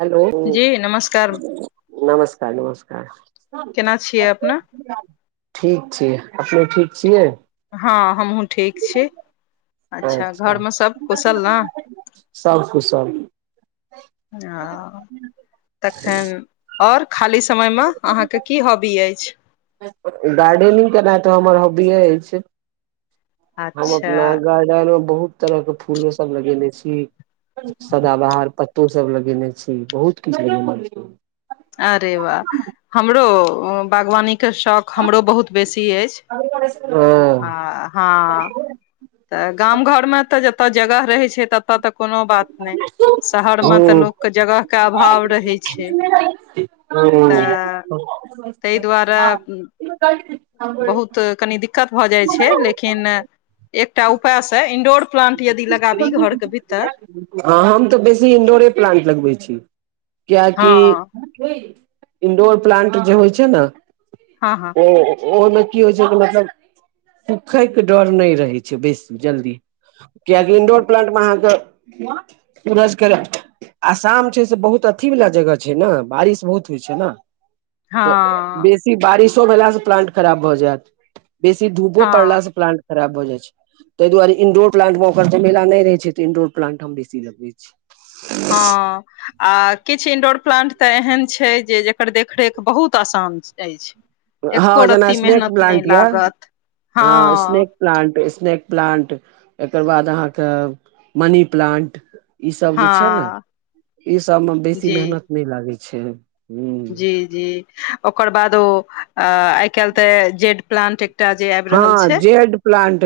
Hello, जी नमस्कार नमस्कार नमस्कार। केना छियै अपने ठीक छैय अपने ठीक छियै। हँ हमहुँ ठीक छी। अच्छा घरमे सभ कुशल ने। सब कुशल हैं तखन आओर खाली समयमे अहाँकेँ की हॉबी अछि गार्डेनिग केनाइ तऽ हमर हॉबीए अछि हम अच्छा अपना ग इ मे बहुत तरह के फूलो सभ लगेने छी सदा बाहर पत्तो सभ लगेने छी बहुत किछु ल छी अरे वाह हमरो बागवानी के शौक। हमरो बहुत बेसी अछि आ हँ ह तऽ गाम घर मे तऽ जतय जगह रहैत छै ततय तक कोनो बात नहि शहर मे तऽ हूँ लोक के जगह के अभाव रहे छै। तऽ ताहि हू तऽ कनि दिक्कत भऽ जाए छै लेकिन एकटा उपइ से इन प्लाट यदि लगाबी घर के भीतर हँ हम तऽ बेसी इंडोरे प्लट लगबैत छी कियकि हँ इंडोर प्लाट जे होइ छै ने हँ हँ। ओ ओहिमे की होइ छै कि मतलब सुुखै के डर नहि रहै छै बेसी जल्दी कियकि इंडोर प्लांट मे अहाँकेँ कर आ शाम छै से बहुत अथी वला जगह छै ने बारिश बहुत होइ छै ने। तऽ हँ बेसी बारिशो भेलास प्लाट खराब भऽ जायत बेसी धूबो हँ पड़लास से प्लाट खराब भए जाइ छै ताहि दुआरे इंडोर प्ललांट मे ओकर जमेला नहि रहे छै तऽ इंडोर प्लांट हम बेसी लगे छी हँ। आ किछु इंडोर प्लाट तऽ एहन छै जे जकर देखरेख बहुत आसान अछि एको हँ जेना रत्ती स्नेक मेहनत नहि प्लाट यऽ लागत हँ स्नेक प्लान्ट स्नैक प्लान्ट एकर बाद अहाँकेँ मनी प्लान्ट ई सभ जे छै ने हँ ई सभमे बेसी जी मेहनत नहि लागै छै ह जी जी ओकर बाद ओ आइ काल्हि तऽ जेड प्लांट एकटा जे आबि रहल हँ छै जेड प्लांट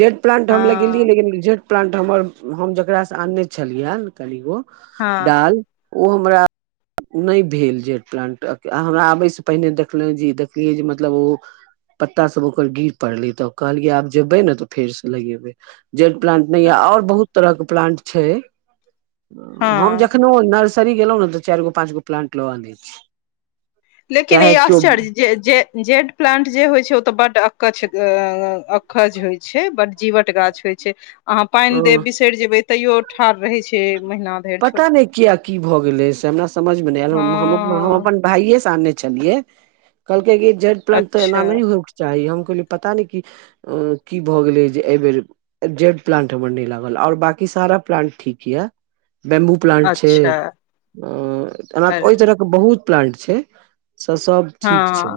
जेड प्लांट हम लगेलियै हँ लेकिन जे प्लान्ट हमर हम जकरासँ आनने छलियैन कनिगो हँ डाल ओ हमरा ओ नय भेल जेड प्लांट हमरा आबयसँ पहिने देखलहुँ जे देखलियै जे मतलब ओ पत्ता सब ओकर गिर पड़लेै तऽ कहलियै आब जेबे ने तऽ फेर से लगेबे जेट प्लांट नहि ये आओर बहुत तरह के प्लांट छै हम हँ जखनहु नर्सरी गेलहुँ ने तऽ चारि गो पाँच गो प्लांट ल आनय छी लेकिन इ चाहे केओ आश्चर्य जे-जे-जेड प्लांट जे होइ छै ओ त बड अकछ अकज होइ छै बड जीवट गाछ होइ छै अहाँ पानि हँ देब बिसरि जेबय तैयो ठाढ़ रहै छै महिना धरि छोड़ पता नहि किया की भऽ गेलै से हमरा समझ मे नय आयल हम हम हँ अपन भाइये से आनने छलिये कहलके कि जेड प्लांट तऽ एना अच्छा नय हो चाही हम कहलिये पता नहि कि की भऽ गेलै जे एहि बेेर जेड प्लांट हमर नय लागल आओर बाकी सारा प्लांट ठीक किया बेम्बू प्लांट छै अच्छा अ एना ओहि अरे तरहके बहुत प्लांट छै से सब हँ ठीक छै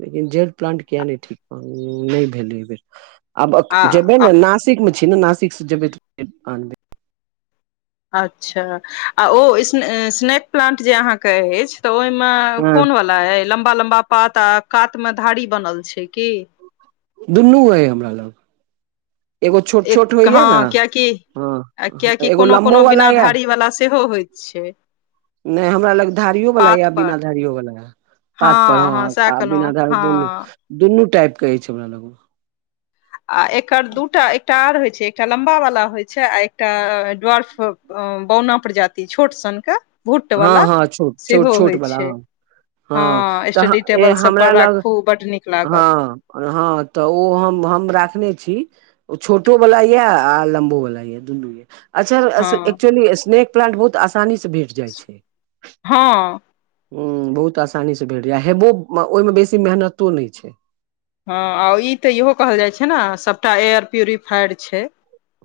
लेकिन जेल प्लांट किए नहि ठीक नहि भेलै एहि बेर आब आ जेबै आ ने नासिक मे छी ने नासिक से जेबै तऽ फेर आनबै अच्छा आ ओ स्नैक प्लांट जे अहाँके अछि तऽ ओहिमे हँ कोन वला अय लम्बा लम्बा पात आ कात मे धारी बनल छै की दुनू अय हमरा लग एगो छोट छोट एक होइया ने हँ कियाकि हँ आ कियाकि एगो कोनो लम्बो कोनो वाला बिना यऽ धारी वला सेहो होइत छै नहि हमरा लग धारियो वाला पात या पर बिना धारियो वाला ये पात पर हँ हँ सएह ह आ कहलहुँ बिना धार दुन हँ दुनू टाइप के अछि हमरा लग आ एकर दूटा एकटा आर होइ छै एकटा लम्बा वाला होइ छै आ एकटा ड्वर्फ बौना प्रजाति छोट सन के भूट हँ वला हँ छोट छोट सेहो छोट होइ वाला छै हँ हँ तऽ स्टडी ए टेबल सब हमरा पर लग राखू बड नीक लागत हँ हँ तऽ ओ हम हम राखने छी ओ छोटो वला ये आ लम्बो वला ये दुनू ये अच्छा हँ एक्चुअली स्नेक प्लांट बहुत आसानी से भेट जाइ छै हँ ह बहुत आसानीसँ भेट जाय हेबो ओहिमे बेसी मेहनतो नहि छै हँ आ ई तऽ इहो कहल जाइ छै ने सभटा एयर प्यूरिफायड छै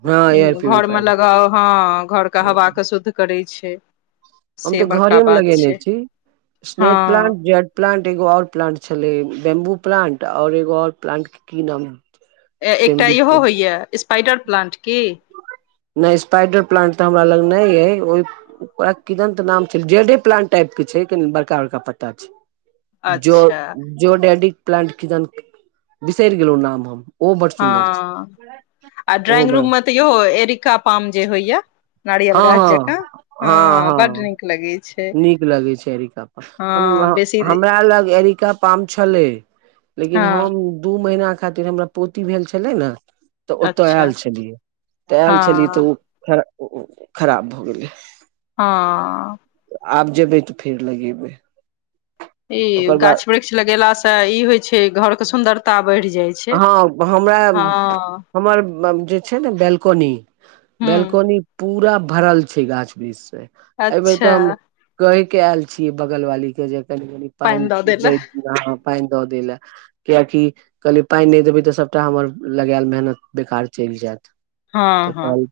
हँ एयर घरमे प्यूरिफायर लगाउ हँ घरके हवाके शुद्ध करै छै हम से तऽ बड़का घरे मे बात लगेने छै छी स्नेक हँ प्लांट जेड प्लांट एगो आओर प्लांट छलै बम्बू प्लान्ट आओर एगो आओर प्लांट के की नाम एकटा इहो छै होइए स्पाइडर प्लांट की नय स्पाइडर प्लांट तऽ हमरा लग नहि अइ ओहि ओकरा किदनत नाम छै जेडे प्लंट टाइप के छै कनि बड़का बड़का पत्ता छै जो अच्छा जो डेडिक प्लांट किदन बिसरि गेलहु नाम हम ओहो बड सुन्दर छै हँ आ ओहो ड्राइंग बड़ रूम मे तऽ इहो एरिका पाम जे होइये नारियल हँ गाछ हँ जेका हँ बड नीक लगी नीक लगै छै एरिका हँ बेसी हमरा लग एरि पाम छलै लेकिन हँ हम दू महिना खातिर हमरा पोती भेल छलै ने तऽ ओतय आयल अच्छा छलियै तऽ आयल छलियै त हँ ओ खराब भऽ गेलै ह आब जेबै तऽ फेर लगेबै। इ ओकर बाद गाछ वृक्ष लगेला से ई होय छै घर के सुंदरता बढ़ जाय छै। हँ हमरा हँ हमर जे छै ने बेलकनी हूँ बेलकनी पूरा भरल छै गाछ एहि बेर तऽ अच्छा हम कहि के आयल छियै बगल वाली के जे कनि कनी। पाइन पानि दऽ देल द प दऽ ल कएकि कहलियै पाइन नहि देबै त सभटा हमर लगायल मेहनत बेकार चलि जायत हँ तऽ हँ कहल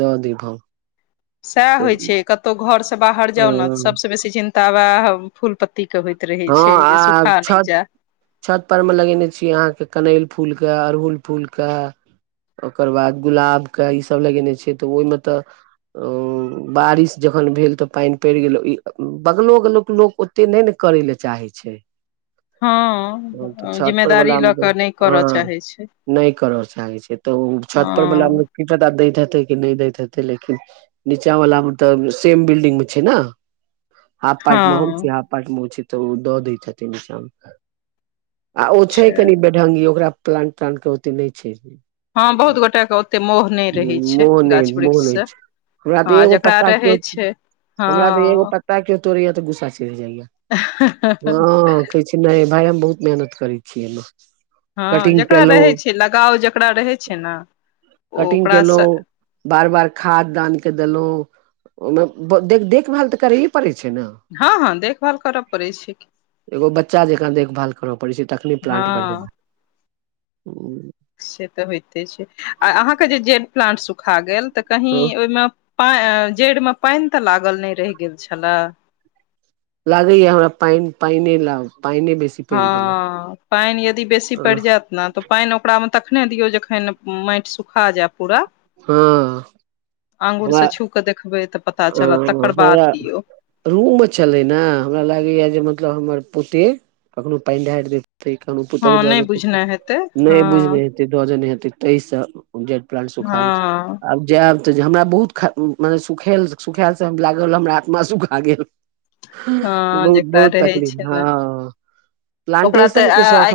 दऽ दे हम सएह होइत छै कतहु घर से बाहर जाउ ने सभस बेसी चिन्ता वएह फूल पत्तीके होइत रहै हँ छै जे आ सुखा नहि छ्त जाय छत पर मे लगेने छी अहाँकेँ कनैल फूल के अड़हुल फूल के ओकर बाद गुलाबके ईसभ लगेने छै तऽ ओहिमे त बारिश जखन भेल तऽ पानि पड़ि गेल ई बगलो उगलो के लोक ओते नहि ने करै लए चाहै छै तऽ ह छत पर जिम्मेदारी वला मे लऽ तऽ कऽ नहि करऽ हँ चाहै छै। नहि करऽ चाहै छै तऽ ओ छत हँ परर्वला दैत हेतै कि नहि दैत हेतै लेकिन नीचा वला मे त सेम बिल्डिग मे छै न। हाफ पाटमे हम छी हँ हाफ पाटमे उ छै तऽ ओ दऽ दै छथि आ ओ छै कनि अच्छा बेढंगगी ओकरा प्लान्ट प्लान्त के ओते नहि छै। हँ बहुत गोटा के ओते मोह नहि रहै छै मोह नै गाछ मोह वृक्ष नै से छै हमरा तऽ हँ एगो जकरा पत्ता को रहै छै हँ हमरा तऽ एगो पत्ता केयो तोड़ैया तऽ गुस्सा चिढ़ जाइया। हँ कहै छै नहि भाय हम बहुत मेहनत करै छियै एहिमे। हँ कटिंग जेकरा केलहुँ रहै छै लगाव जेकरा रहै छै ने ओ कटिंग केलहुँ ओकरासँ बार बार खाद आन कऽ देलहुँ ओहिमे देख देखभाल तऽ करैए पड़ै छै न ह ह देखभाल करऽ पड़ै छै। एगो बच्चा जेक देखभाल करऽ पड़े छै तखनी हँ प्लाट बनबे। ह से तऽ होइते छै आ अहाँकेँ जेड प्लाट सुखा गेल तऽ कही हँ ओहिमे जड़ि मे पानि तऽ लागल नहि रहि गेल छलए। लागैया हमरा पान पानि लाउ पानि बेसी ह पड़ि गेलै पानि यदि बेसी पड़ि जायत ने तऽ पानि ओकरामे तखने दियौ जखन माटि सुखा जाय पूरा। हँ आगुर हमरा से छू कऽ देखबै तऽ पता चलत तकर हमरा बाद दियौ। रूम मे चले ने हमरा लागे या जे मतलब हमर पोते कखनो पानि ढारि दे। तै क पता हँ नहि द बुझने हेतै नहि बूझ हँ नहि दजने हेतै ताहि से जेड प्लान्त सुखा गेल हँ आब जायब त जे हमरा बहुत मने सुख सुखायलसँ लागल हमरा आत्मा सुखा गेल। हँ बहुत जेकरा बहुत रहै तकलीफ छै ने हँ प्लाटेशन क शौख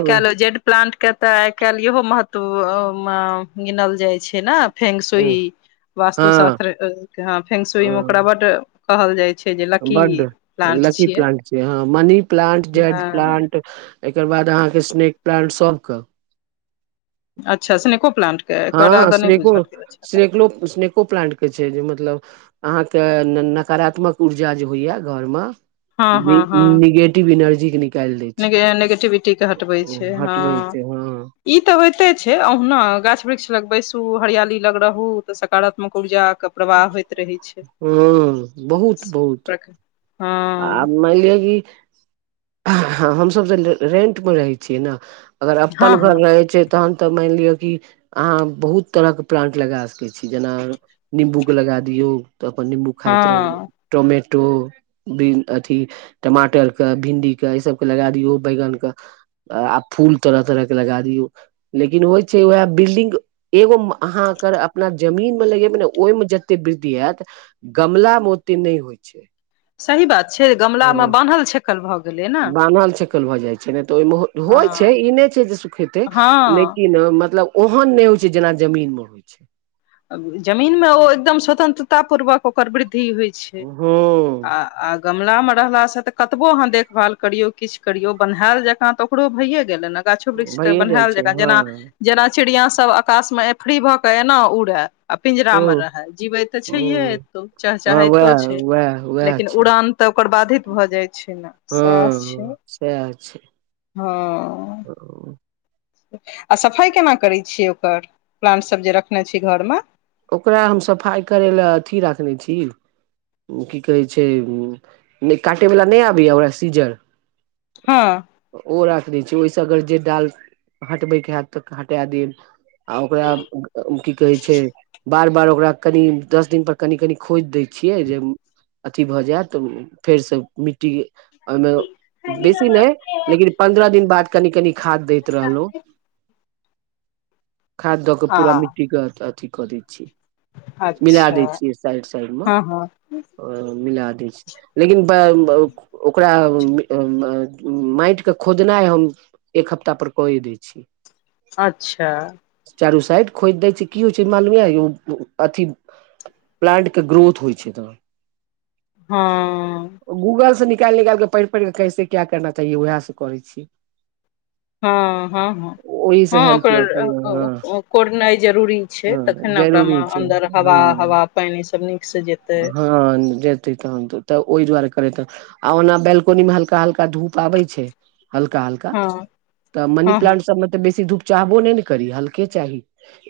प्लान्ट के तऽ आइ काल्हि इहो महत्व गिनल जाइ छै ने फेगसई वास्तु हँ शास्त्र अ फेगसुई म उक्रा हँ बट। कहल जाइ छै जे लकी बड्ड प्लांट लकी छियै प्लांट छै हँ मनी प्लांट जेड हँ प्लांट एकर बाद अहाँके स्नेक प्लांट सबके अच्छा स्नेको प्लांट के एकर हँ आदा नहि श्नेकु बुझल गेल छल श्नेकलो श्नेक को प्लांट के छै जे मतलब अहाँके नकारात्मक ऊर्जा जे होइये घरमे हँ नि निगेटिव एनर्जी के नै निगे नेगेटिविटीके हटबै छै हँ। हटबै छै हँ ई तऽ होइते छै अहुना गाछ वृक्ष लग बैसू हरियाली लग रहु तऽ सकारात्मक ऊर्जाक हँ प्रवाह होइत रहै छै बहुत बहुत [inaudible] आ मानि लिअ कि हमसभ तऽ रेंट पर रहै छियै न अगर अपन हँ घर हँ रहै छै तहन तऽ मानि लिअ कि अहाँ बहुत तरहके प्लांट लगा सकै छी जेना निम्बूके लगा दियौ तऽ अपन निम्बू खाइत रहू हँ टोमेटो बिन अथि टमाटरके भिंडीके एहिसभके लगै दियौ बैगनके आब फूल तरह तरह के लगा दियौ लेकिन होइ छै उएह बिल्डिंग एगो अहाँ कर अपना जमीन मे लगेबै ने ओहिमे जते वृद्धि हैत गमला मे ओत्ते नै होइ छै सही बात छै गमलामे हँ बान्हल छेकल भऽ गेलै न बान्हल छेकल भऽ जाइ छै ने तऽ ओहिमे होइ छै हँ ई नय छै जे सुखेतै हँ लेकिन मतलब ओहन नहि होइ छै जेना जमीन मे होइ छै जमीनमे ओ एकदम स्वतन्त्रता पूर्वक ओकर वृद्धि होइ छै आ हँ आ गमलामे रहलासँ तऽ कतबो अहाँ देखभाल करियौ किछु करियौ बन्हायल जकाँ तऽ ओ ओकरो भइए गेलै ने गाछो वृक्ष तऽ भइए जाइ बन्हैल छै जकाँ हँ जेना जेना चिड़िया सब आकाशमे एफरी भऽ कऽ एना उड़ै आ पिंजरा मे हँ रहै जीवै तऽ छैेहे हँ एतौ हँ चहचहाइतो वएह छै वएह वएह लेकिन छै उड़ान तऽ ओकर बाधित भऽ जाइ छै न हँ सैह छै हँ ओ [unintelligible] आ सफाइ केना करै छियै ओकर प्लांट सभ जे रखने छियै घरमे ओकरा हम सफाइ करै लै अथी राखने छी की कहै छै नय काटे वला नहि आबैये ओहे सीजर हँ ओ राख दै छै ओहिसँ अगर जे डाल हटबैके हैत तऽ हटा देब आ ओकरा की कहै छै बार बार ओकरा कनी दस दिनपर कनि कनि खोदि दै छियै जे उ अथी भऽ जैत तऽ फेरसँ मिट्टी ओहिमे बेसी नहि लेकिन पंन्द्रह दिन बाद कनि कनि खाद दैत रहलौं खाद दऽ कऽ आ पूरा मिट्टीके अथी कऽ दै छी मिला अच्छा दै छियै साइड साइड मे हँ हँ ओ मिला दै छियै लेकिन ब--ब--ओकरा माटि के खोदनाइ हम एक हफ्ता पर कए दै छी अच्छा चारू साइड खोदि दै छियै की होइ छै मालुम यै अथि प्लांट के ग्रोथ होइ छै तहन हँ गूगल स निकैल निकैल कऽ पढ़ि पढ़ि कऽ कैसे क्या करना चाहिए उएह सब कहय छियै हँ हँ हँ ओहि से हँ हेल्प ल प ओकर कोड़नाइ जरूरी छै हँ हँ तखनऽ [unintelligible] जरूरी मे छै अंदर हवा हँ हवा पैन सब निक से जेत हँ जेत तहन तऽ ओहि दुआरे करैत त आ ओना बेलकोनी मे हल्का हल्का धूप आबै छै हल्का हल्का हँ तऽ मनी हँ हँ प्लांट सभमे तऽ बेसी धूप चाहबो नै ने करी हल्के चाही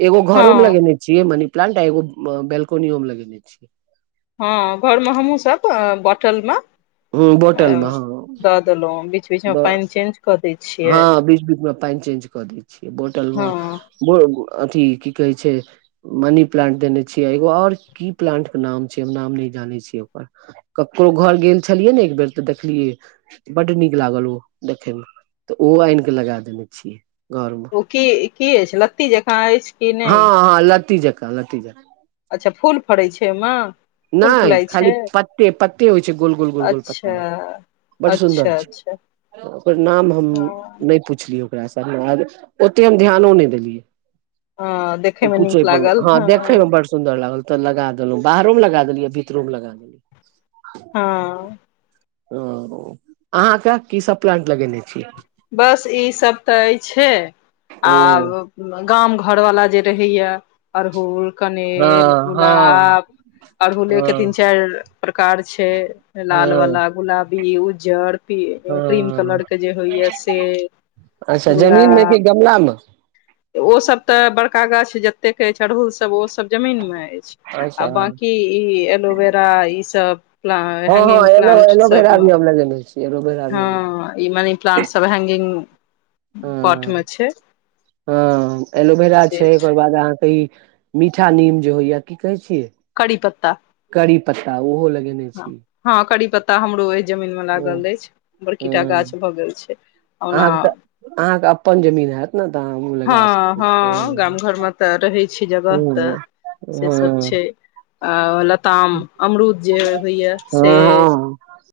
एगो घरो मे हँ लगेने छियै मनी प्लांट आ एगो बेलकोनियो मे लगेने छियै हँ घरमे हमहूँसभ बॉटलमे बोटलमॅ दअ देलोउ बीच बीच मे पैन चेंज क दै छियै हँ बीच बीच मे पैन चेंज कऽ दै छियै बोटल मे हँ ब अथी की कहै छै मनी प्लांट देने छियै एगो आओर की प्लांट के नाम छै नाम नै जानै छियै ओकर ककरो घर गेल छलियै ने एक बेर तऽ देखलियै बड नीक लागल ओ देखयमे तऽ ओहो अइन क लगा देने छियै घर मे ओ के-के अछि लत्ती जकाँ अइछ हँ हँ लती जका लती जका अच्छा फूल फड़ै छै ओईमे नैइ खाली पत्ते पत्ते होइ छै गोल गोल गोल गोल प अच्छा अच्छा अच्छा ओकर नाम हम हँ नै पुछलियै ओकरासँ ओते हम ध्यानो नै देलियै हँ देखयमे पूछै नीक पर लागल हँ देखे मे बर सुन्दर लागल तऽ लगा देलउ बाहरो मे लगा देलियै भीतरो मे लगा देलियै हँ ओ अहाँके की सब प्लांट लगेने छीयय बस ई सब तऽ अइछै ओ आब गाम घरवला जे रहैया अड़हुल हँ कनैल हँ गुलाब अड़हुले के हँ तीन चैर प्रकार छै लाल हँ वाला गुलाब की उज्जर क्रीम हँ कलर के जे होइया से अच्छा जमीन मे कि गुलाब गमला मे ओ सब त बड़का गाछ जतेक अइछ अड़हुल सब ओ सब जमीन मे अइछ आ अच्छा हँ बाकी ई एलोविरा ईसभ प्ला हँ हँ हैंगिंग ए - प्लांट एलो बिरा सभमे भी हम लगेने छियय एलोवेरा भी हँ ई मनी प्लांटसब हैगिंग ह हँ एलोवेरा छै ओकर बाद अहाँके ई मीठा नीम जे होइया की कहै छियै कड़ी पत्ता करी पत्ता ओहो लगेने हँ छी हाॅं करी पत्ता हमरो अई जमीन मे हँ लागल अइछ बड़कीटा गाछ भऽ गेल छै ओना अहाँके तऽ अहाँके अपन जमीन हैत ने तऽ अहाँ ओ हँ लगा सकैत हँ गाम छी घरमे तऽ रहै छै जगह तऽ हँ सेसभ हँ छै आ लताम अमरूद जे होइया से हँ